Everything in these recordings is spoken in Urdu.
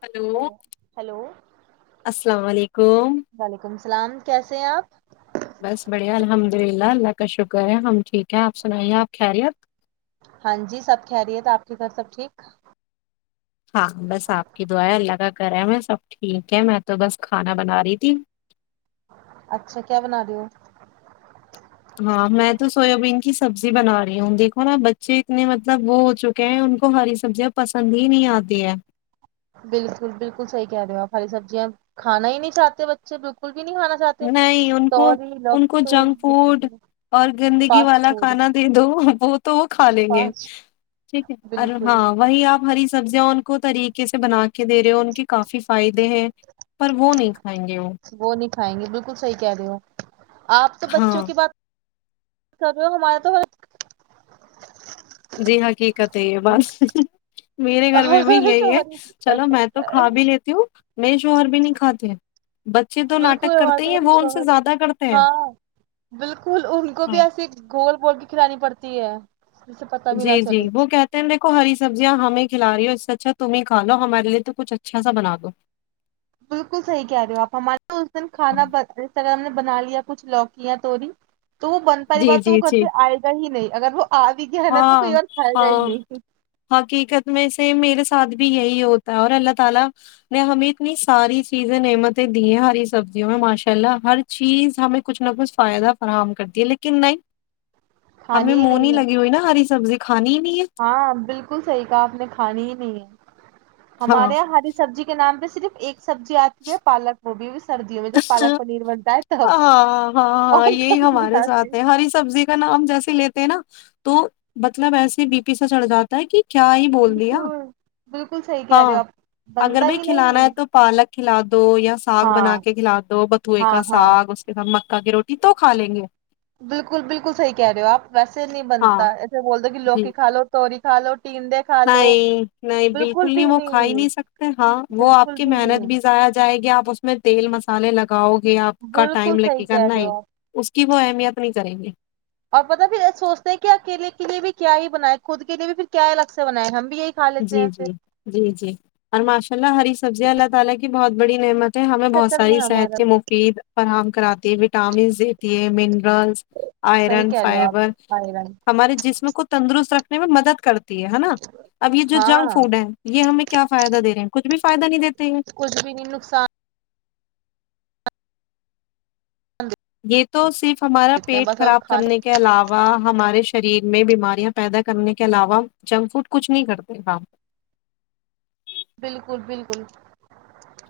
ہلو السلام علیکم سلام کیسے ہیں آپ بس بڑھیا الحمد للہ اللہ کا شکر ہے ہم ٹھیک ہیں آپ سنائیے آپ خیریت ہاں جی سب کہہ رہی ہے تھا آپ کے گھر سب ٹھیک ہاں بس آپ کی دعائیں اللہ کا کرا میں سب ٹھیک ہے میں تو بس کھانا بنا رہی تھی اچھا کیا بنا رہی ہو ہاں میں تو سویابین کی سبزی بنا رہی ہوں دیکھو نا بچے اتنے مطلب وہ ہو چکے ہیں ان کو ہری سبزیاں پسند ہی نہیں آتی ہے بالکل بالکل صحی کہہ رہے ہو آپ ہری سبزیاں کانا ہی نہیں چاہتے بچے بالکل بھی نہیں کھانا چاہتے نہیں ان کو توری ان لوکی کو تو جنک فوڈ اور گندگی فاسٹ والا فوڈ کھانا دے دو وہ تو وہ کھا لیں گے فاسٹ ٹھیک ہے اور بالکل ہاں وہی آپ ہری سبزیاں ان کو طریقے سے بنا کے دے رہے ہو ان کے کافی فائدے ہیں پر وہ نہیں کھائیں گے وہ ھائیں گے بالکل صحیح کہہ رہے ہو آپ تو بچوں ہاں کی بات ہمارا تو ہر جی ہاں حقیقت ہے یہ بس میرے گھر میں بھی ہمارے یہی ہے شوہر چلو میں تو ہی- کھا بھی لیتی ہوں میں جووہر بھی نہیں کھاتے ہیں بچے تو ناٹک کرتے بالکلات ہی ہیں وہ ان سے شوہر زیادہ کرتے ہیں ہاں بالکل ان کو بھی ہاں ایسے گول بول کے کھلانی پڑتی ہے جسے پتا بھی نہ جی جی چلے وہ کہتے ہیں دیکھو ہری سبزیاں ہمیں کھلا رہی ہو اس سے اچھا تمہیں کھاو ہمارے لیے تو کچھ اچھا سا بنا دو بالکل صحیح کہہ رہے ہو آپ ہمارے تو اس دن کھانا ہاں، اس طرح ہم نے بنا لیا کچھ لوکیاں توی تو وہ بن پی جی بات تو وہ جی گھر جی پ آئے گا ہی نہیں اگر وہ آ بھی گیا ہے نا تو ہاں کوئی اور کھائے گا ہی ہاں نہیں حقیقت میں سے میرے سادھھی [inaudible] کھانی ہی نہیں ہے ساری سبزی کھانی ہی نہیں ہے ہاں بالکل صحیح کہا آپ نے کھانی ہی نہیں ہے ہاں ہمارے یہاں ہری سبزی کے نام پہ صرف ایک سبزی آتی ہے پالک وہ بھی اس ہاں ہاں ہاں اور یہی کبھی نہیں ہمارے آتی ساتھ ہے ہری سبزی کا نام جیسے لیتے ہیں نا تو مطلب ایسے بی پی س چڑھ جاتا ہے کہ کیا ہی بول دیا بالکل بالکل صحیح کہہ رہے ہو ہاں آپ اگر بنتا میں ہی کھلانا نہیں ہے تو پالک کھلا دو یا ساگ بنا ہاں کے کھلا دو بتوئے ہاں کا ہاں ساگ اس کے ساتھ مکا کی روٹی ت تو کھا لیں گے بالکل بالکل صحیح کہہ رہے ہو آپ ویسے نہیں ہاں بنتا ایسے بول دو ہو کہ جی لوکی کا لو توی سالو نہیں نہیں بالکل نہیں وہ کھا ہی نہیں سکتے ہاں وہ آپ بالکل کی نہیں محنت بھی ضائیا جائے گی آپ اس میں تیل مسالے لگ لگاؤ گے آپ کا بالکل ٹائم صحیح لگے گا کہہ ن رہے ہو آپ اس کی وہ اہمیت نہیں جی گے اور پت پھر سوچتے ہیں کہ اکیلے کے لیے بھی کیا ہی بنائے خود کے لیے بھی پھر کیا الگ سے بنیں ہم بھی یہی کھا لیتے جی ہیں جی پھر جی جی اور معاش اللہ ہری سبزی ا اللہ تعالی کی بہت بڑی نعمت ہمیں بہت چکر میں ساری صحت ہمارا کے مفید فراہم کراتی ہے وٹامنس دیتی ہے م صحیح آئرن کہہ رہے ہو فائبر آپ آئرن ہمارے جسم کو تندرست نہیں وہ مدد کرتی ہے ہے نا اب یہ جو جنک ہاں فوڈ ہے یہ ہمیں کیا فائدہ دے رہے ہیں کچھ بھی فائد نہیں دتا کچھ بھی نہیں نقصان یہ تو صرف ہمارا دیتے ہیں پیٹ بس اب خراب کھانا کرنے کے علاوہ ہمارے شریر میں بیماریاں پیدا کرنے کے علاوہ جنک فوڈ کچھ نہیں کرتے ہ بالکل بالکل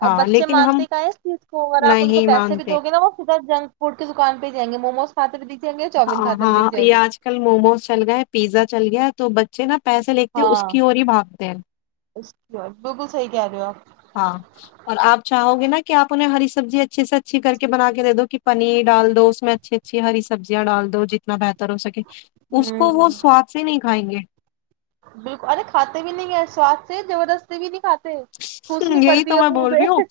اور ہاں بچے لیکن ہم مانتے کا ہے چیز کو اگر آپ ان کو نہیں پیسے بھی مانتے دو گے نا وہ سیدھا جنک فوڈ کی دکان پہ ہی جائ گ مووموس فاتر بھی [unintelligible] ہاں ہاں یہ آج کل موموز چل گئے پیزا چل گیا تو بچے ن پیسے لتے اس کی اور ہی بھاگتے ہیں ج بالکل صحی کہہ رہے ہو آپ ہاں اور آپ چاہو گے نا کہ آپ انہیں ہری سبزی اچھیے سے اچھی کر کے بنا کے دے دو کہ پنیر ڈال دو اس میں اچھی اچھی ہری سبزیاں ڈال دو جتنا بہتر طر ہو سکے اس کو وہ ہوں سواد سے نہیں کھائیں گے بالکل ارے کھاتے بھی نہیں ہیں سوااد سے زبردستی بھی نہیں کاتے یہی تو میں بول رہی ہوں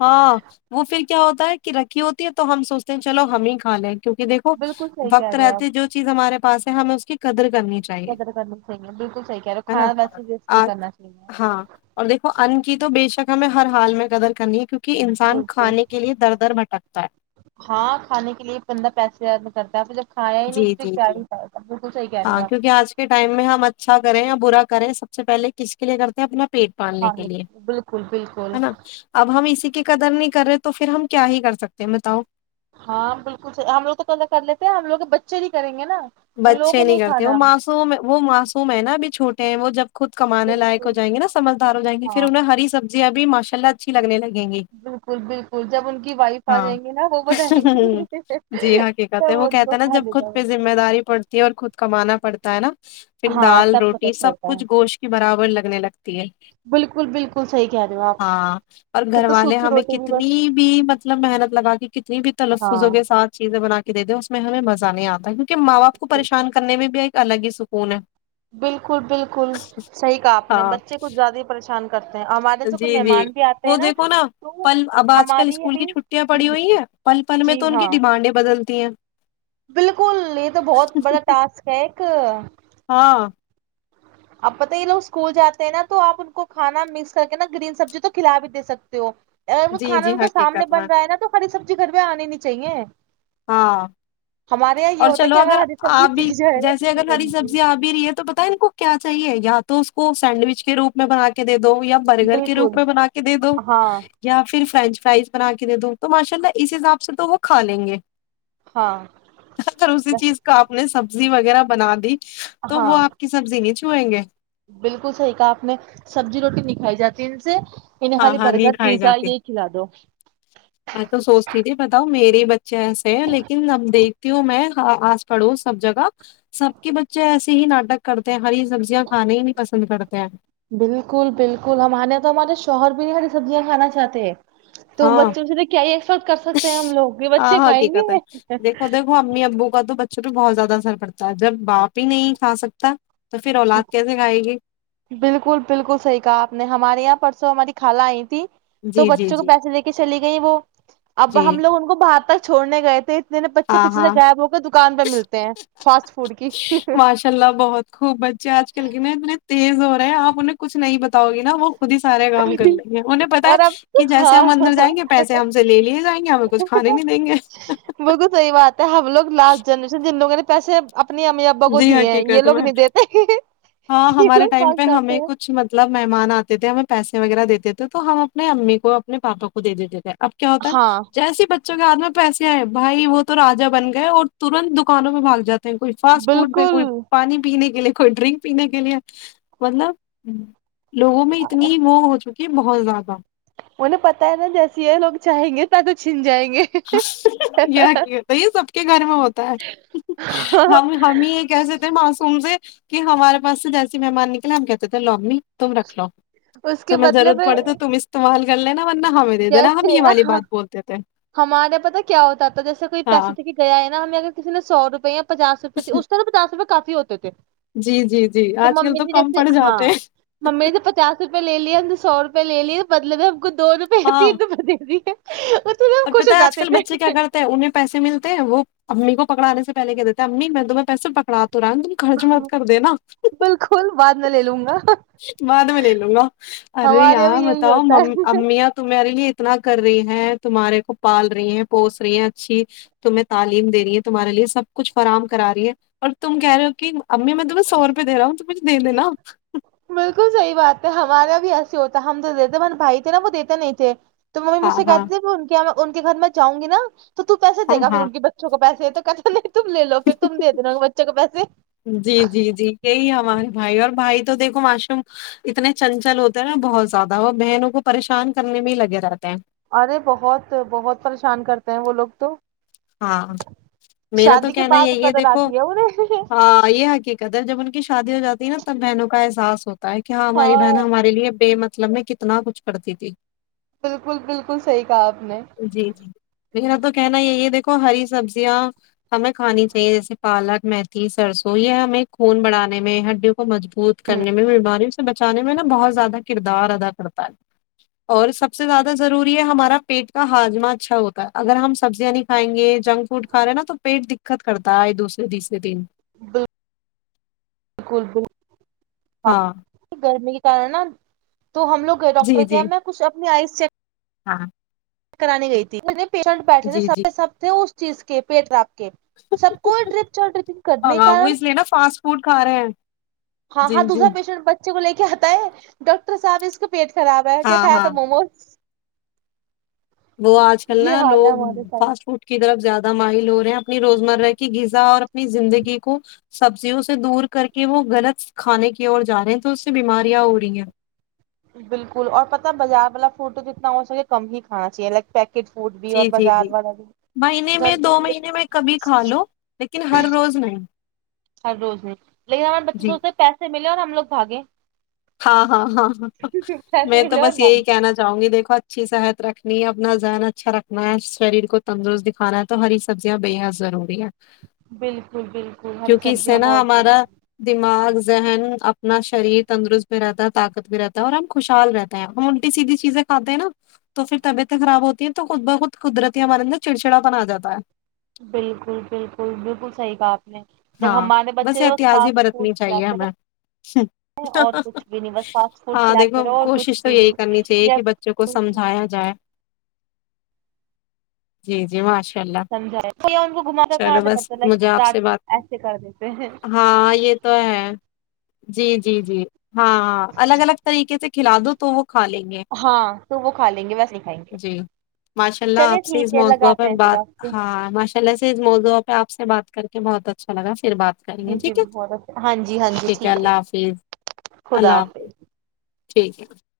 ہاں وہ پھر کیا ہوتا ہے کی رکھی ہوتی ہے تو ہم سوچتے ہیں چلو ہم ہی کا لیں گے کیونکہ دیکھو بالکل صحیح کہہ وقت رہے ہو آپ رہتے جو چیز ہمارے پاس ہم اس کی قدر کرنی چاہیے قدر کرنی چاہیے بالکل صحیح کہرو ہے نا کھانا ویسے وس نہیں کرنا چاہیے انن کی تو بے شک ہمیں ہر حال میں قدر کرنی ہے کیونکہ انسان بالکل کھانے کے لیے در در بھٹکتا ہے ہاں کھانے کے لیے بندہ پیسے زیادہ کرتا پ [unintelligible] جی جی جی کہہ رہے ہو ہاں آپ کیونکہ آج کے ٹائم میں ہم اچھا کریں برا کرے سب سے پہلے کس کے لیے کرتے ہیں اپنا پیٹ پالنے کے کھانے لیے بالکل بالکل ہے نا اب ہم اسی کے قدر نہیں کر رہے تو پھر ہم کیا ہی کر سکتے ہیں بتاؤ ہاں بالکل ہم لوگ تو پا کر لیتے ہیں ہم لوگ بچے ہی کریں گے نا ان لوگوں بچے کو نہیں کرتے وہ کھانا معسوم وہ معصوم ہے ناب چھوٹے ہیں وہ جب خود کمانے لائق بالکل ہو جائیں گے نا سجھدار ہو جائیں گے پھر ہاں انہیں ہری سبزی اب ماشءلہ اچھی لگنےگی بالکل بالکل جب ان کی وائف آ ہاں جائیں گی نا وہ بتائیں گی جی حقیقت تب ہے وہ ان کہتا کو ہے نا کھا جب خود دیتا پہ ذمہ داری اور پڑتی [inaudible] کمانا پڑتا ہے نا پھر ہاں دال تب پتہ روٹی سب چلتا ہے کچھ گوشت کی برابر لگنے لگتی ہے بالکل بالکل صحیح کہہ رہے ہو آپ ہاں اور پھر گھر تو والے سوکھی ہمیں روٹی بھی بس کتنی بھی مطلب محنت لگا کے کتنی بھی ہاں تلفظوں کے ساتھ چیزیں بنا دے دیں اس میں ہمیں مزہ نہیں اتا کیونکہ کو پریشان کرنے میں بھی آ الگ ہی سکون ہے بالکل بالکل صحیح کہا آپ نے ہاں بچے کچھ زیادہ پریش کرتے ہیں ہمارے سے کوئی جی جی مہمان بھی آتے وہ ہیں نا دیکھو تو پل اب آج کل ہماری یہ اسکول کی بھی چھٹیاں پڑی ہوئی ہیں پل پل میں جی تو ان کی ہاں ڈیمانڈیں بدلتی ہیں بالکل یہ تو بہت بڑا ٹاسک ہے ایک ہاں اب پت یہوگ اسکول جاتے ہیں نا تو آپ ان کو کھانا مکس کر کے نا گرین سبزی تو کھلا بھی دے سکتے ہو اگر جی کھانا جی ان کا سامنے حقیقت میں بن رہا ہے نا تو ہری سبزی گھر میں آنے نہیں چاہیے ہاں ہمارے یہاں یہ اور ہوتا ہے چلو کہ اگر ہری آ سبزی بھی دکھ جائے گا تو جیسے نہیں اگر ہری بنتی سبزی آ بھی ہی رہی ہے تو پت ان کو کیا چاہیے یا تو اس کو سینڈوچ کے روپ میں بنا کے د دو یا برگر کے روپ بالکل میں بنا کے دے دو ہاں یا پھر فرینچ فرائز بنا کے دے دوں تو ماشاء اللہ اس حساب سے تو وہ کھا لیں گے ہاں اور اسی چیز بس کا آپ نے سبزی وغیرہ وغیرہ بنا دی تو ہاں وہ آپ کی سبزی نچ چوئیں گے بالکل صحیح کہا آپ نے سبزی روٹی نکھائی جاتی ان سے انہیں ہاں خالی ہاں نہیں برگر کھائی پیزا جاتے یہی کھلا دو میں تو سوچتی تھی بتاؤ میرے ب اچ ایسے ہے لیکن اب دیکھتی ہوں میں آس پڑوس سب جگہ سب کے بچے ایسے ہی ناٹک کرتے ہیں ہری سبزیا کھانانی ہی نہیں پسند کرتا ا بالکل بالکل ہم آے تو ہمارے شوہر بھی نہیں سبزیاں کھانا چاہتے ہیں تو ہاں بچوں سے تو کیا ہی ایکسپیکٹ کر سکتے ہیں ہم لوگ یہ بچے ہاں کھائیں گے حقیقت ہے دیکھو دیکھو امی ابو کا بچوں تو بہت زیادہ اثر پڑتا ہے جب باپ ہی نہیں کھا سکتا تو پھر اولاد کیسے کھائے گی بالکل بالکل صحیح کہا آپ نے ہمارے یہاں پر سو ہماری خالہ آئی تھی تو جی جی بچوں کو جی پیسے دے کے چلے گ گ وہ اب جی ہم لگ ان کو بہ تر چھڑنے گئے تھے میرنے بچے ہاں پیچھے سے ہاں غائب ہو کے دکان پہ ملتے ہیں فاسٹ فوڈ کی ماشاء اللہ بہت بچے آج کل کے ن اتنے تیز ہو رہے ہیں آپ انہیں کچھ نہیں بتاؤ گے نا وہ خود ہی سارا کام کر لیں گے انہیں پتا ہے اور اب کہ جیسے ہاں ہم اندر جائیں گے پیسے ہم سے لے لیے جائیں گے ہمیں کچھ کھانے بھی دیں گے سئیات تو ہم لو لاسٹ جنریشن جن لوگوں نے پیسے اپنی امی ابا کو جی دیے ہیں یہ حقیقت لوگ میں نہیں دیتے ہاں یہ ہمارے لوگ ٹائم بھاگ پہ ہمیں جاتے ہیں کچھ مطلب مہمان آتے تھے ہمیں پیسے وغیرہ دیتے تھے تو ہم اپنے امی کو اپنے پاپا کو دے دیتے تھے اب کیا ہوتا ہے ہاں جیسی بچ کے ہاتھ میں پیسے آئے بھائی وہ تو را بن گئے اور ترنت دکانوں میں باگ جاتا کو فاسٹ پہ بالکل کوئی پانی بھی پینے کے لیے کوئی ڈرنک پینے کے لیے مطلب ہ لووں میں اتنی مو ہو چکی کہ بہت زیادہ انہیں پت ہے نا جیسے یہ لوگ چاہیں گے پد چھین جائیں گے یہ کی ہوتا یہ سب کے گھر میں ہوتا ہے ہم ہم ہی یہ کہس تھے مسوم سے کہ ہمارے پاس سے جیسے مہمان نکلے ہم کہتے تھے لنی تم رکھ لو اس کے تمہیں بدلے ضرورت میں پڑے تو تم استعمال گل ہے ورہ ہمیں دے دینا ہم جیسے یہ والی ہاں بات بولتے تھے ہمارے پتہ کیا ہوتا تھا جیسے کوئی پیسے ہاں دے کے گیا ہے نا ہمیں اگر کسی نے سو روپیا پچس روپئے اس سے تو پچ رپ کافی ہو چچچ جی جی جی آج کل تو کم پڑ جاتے ہیں روپئےے لیا سو روپئے ل لیے بدلب میں ہم کو دو پ ت ہاں ادم دے دی ہے ہ اور پتا آج کل بچے کیا کرتے ہیں انہیں پیسے ملتے ہیں وہ امی کو پکڑے سے پہے کہ دیتے ہیں امی میں دم میں پسے پکڑاتا توورن تم خرچ مت کر دینا بالکل بعد میں لے لوں گا بعد میں لے لوں گا ارے ہمارے یہاں یار بھی یہی بتاؤ ہوتا ہے امییاں تمہارے لیے کتنا کر رہی ہیں تمہارے کو پال رہی ہیں پوس رہی ہیں اچھی تمہیں تعلیم دے رہی ہے تمہارے لیے سب کچھ فراہم کرا رہی ہے اور تم کہہ رہے ہو کہ امی میں تم سوپ دےا ہوں تو مھے دینا [inaudible] بالکل صحی بات ہے ہمارا بھی ایسے ہوتا ہے ہم تو دیتے ہمے بھائی تھے نا وہ دیتے نہیں تھے تو ممیی مھ ہاں سے ہاں کہتےے فون کیا ان کے گھر میں چاہؤں گی نا تو پیسے ہاں دیگا پھر ہاں انن بچوں کو پسے [unintelligible] جی جی جی یہی ہمارے بھائی اور بھائی تو دیکھو معشروم اتنے چنچل ہوتے ہیں نا بہت زیادہ اور بہنوں کو پریشان کرنے میں ہی لگے رہتے ہیں ارے بہت بہت پریشان کرتے ہیں وہ لوگ تو ہاں میرا تو شادی کے کہنا بعد یہ یہ قدر دیکھو آتی ہے انہیں یہ حقیقت ہے جب ان کی شادی ہو جاتی نا تب بہنوں کا احس ہوتا ہوتا ہے کہ ہاں ہماری بہن ہمارے م مطلب میں کتنا کچھ کرتی تھی بالکل بالکل صحیح کہا آپ نے جی جی میرا تو کہنا ہی ہے یہ دیکھ کو ہری سبزیاں ہمیں کھانی چاہیے جیسے پالک میتھی سرسو یہ ہمیں خون بڑانے میں ہڈی وہ مجبوط کرنے میں ماری بچانے میں نا بہت زیادہ کردار ادا کرتا ہے اور سب سے زیادہ ضروری ہے ہمارا پیٹ کا ہاجمہ اچھا ہوتا ہے اگر ہم سبزی یعنی کھائیں گے جنک فوڈ کھا رہے نا تو پیٹ دقت کرتا ہے دوسرے تیسرے دن بالل بالکل بالکل ہاں گرمی کرنا تو ہم لو ڈاکٹر جی کیا جی میں کچھ اپنی آئی [inaudible] ہاں کرانی گئی تھی پیشنٹ بیٹھے تھے سب سب تھے چیز کے پیٹ راب کے سب کو ڈرپ چل ڈرپنگ کرنے کے ہاںاں وہ کارن اس لیے نا فاسٹ فوڈ کھا رہے ہیں ہاں جی ہاں جی دوسرایشنٹ بچے کو لے کے کیاتا ہے ڈاکٹر صاحب اس کو پیٹ خراب ہے کیا ہاں کھایا تھا ہاں مووموز وہ آج کل نا یہ حال ہے لوگ ہمارے فاسٹ سائڈ فوڈ کی طرف زیادہ ماہل ہو رہے ہیں اپنی روزمرہ کی غذا اور اپنی زندگی کو سبزیوں سے دور کر کے وہ غلط کھانے کی اور جا رہے ہیں تو اس سے بیماریاں ہو رہی ہیں بالکل اور پت بازار والا فوڈ تو جتنا ہو سکے کم ہی کھانا چاہیے لائک پیک جی جی جی مہینے میں دو گھر مہینے میں کبھی کھا لو لیکن ہر روز نہیں ہر روز نہیں لیکن ہمار بچے جی سوچتے پیسے ملے اور ہم لوگ بھاگے [inaudible] ہاں ہاں ہاں ہاں پیسے میں تو ملے اور بس یہی بھاگے کہنا چاہوں گی دیکھو اچھی صحت رکھے [inaudible] نہیں اپنا ذہن اچھا رکھنا ہے شریر کو تندرست دکھانا ہے تو ہری سبزیاں بےحد ضروری ہے بالکل بالکل ہری کیونکہ اس سے سبزیاں نا بہت ب ہمارا دماغ ذہن اپنا شریر تندرست رہتا ہے طاقت بھی رہتا ہے اور ہم خوشحال رہتے ہیں ہم الٹی سیدھی چیزیں کھاتے ہیں نا تو پھر طبیعتیں خراب ہوتی ہیں تو خود بخود قدرتی ہمارے اندر چڑچڑا پن آ جاتا ہے [inaudible] بالکل بالکل بالکل صحیح کا آپ نے جب ہاں ہمارے بس بچے تو احتیاز ہی فاسٹ فوڈ برتنی چاہیے کھلاتے ہمیں رہے اور کچھ بھی نہیں بس فاسٹ فوڈ ہاں کھلاتے دیکھو رہو اور کچھ کوشش تو بھی یہی نہیں کرنی چاہیے یا کہ بچوں کو سمجھایا جائے [inaudible] جی جی میںش [inaudible] سمجھا تویا ان کو گھماتا کھماتے بس مجھے آپ رہ سے بات ل رات کر دیتے ہیں ہاں یہ تو ہے [inaudible] جی جی جی ہاں ہاں الگ الگ طریقے سے کھلا دو تو وہ کھا لیں گے ہاں تو وہ کھا لیں گے ویسے نہیں کھائیں گے جی ماشاء اللہ چلے آپ سے ٹھیک اس ہے موضوع پہ لگاتے ہیں پھر آپ کے بات ہاں ماشاء اللہ سے اس موضوع پہ آپ [inaudible] سے بات کر بہت اچھا [inaudible] چلگا [inaudible] پھر بات کریں گے مجھے ٹھیک ہے بھی بہت اچھا ہاں جی ہاں جی ٹھیک ہے اللہ حافظ اللہ حافظ [inaudible] ٹھیک ہے [inaudible]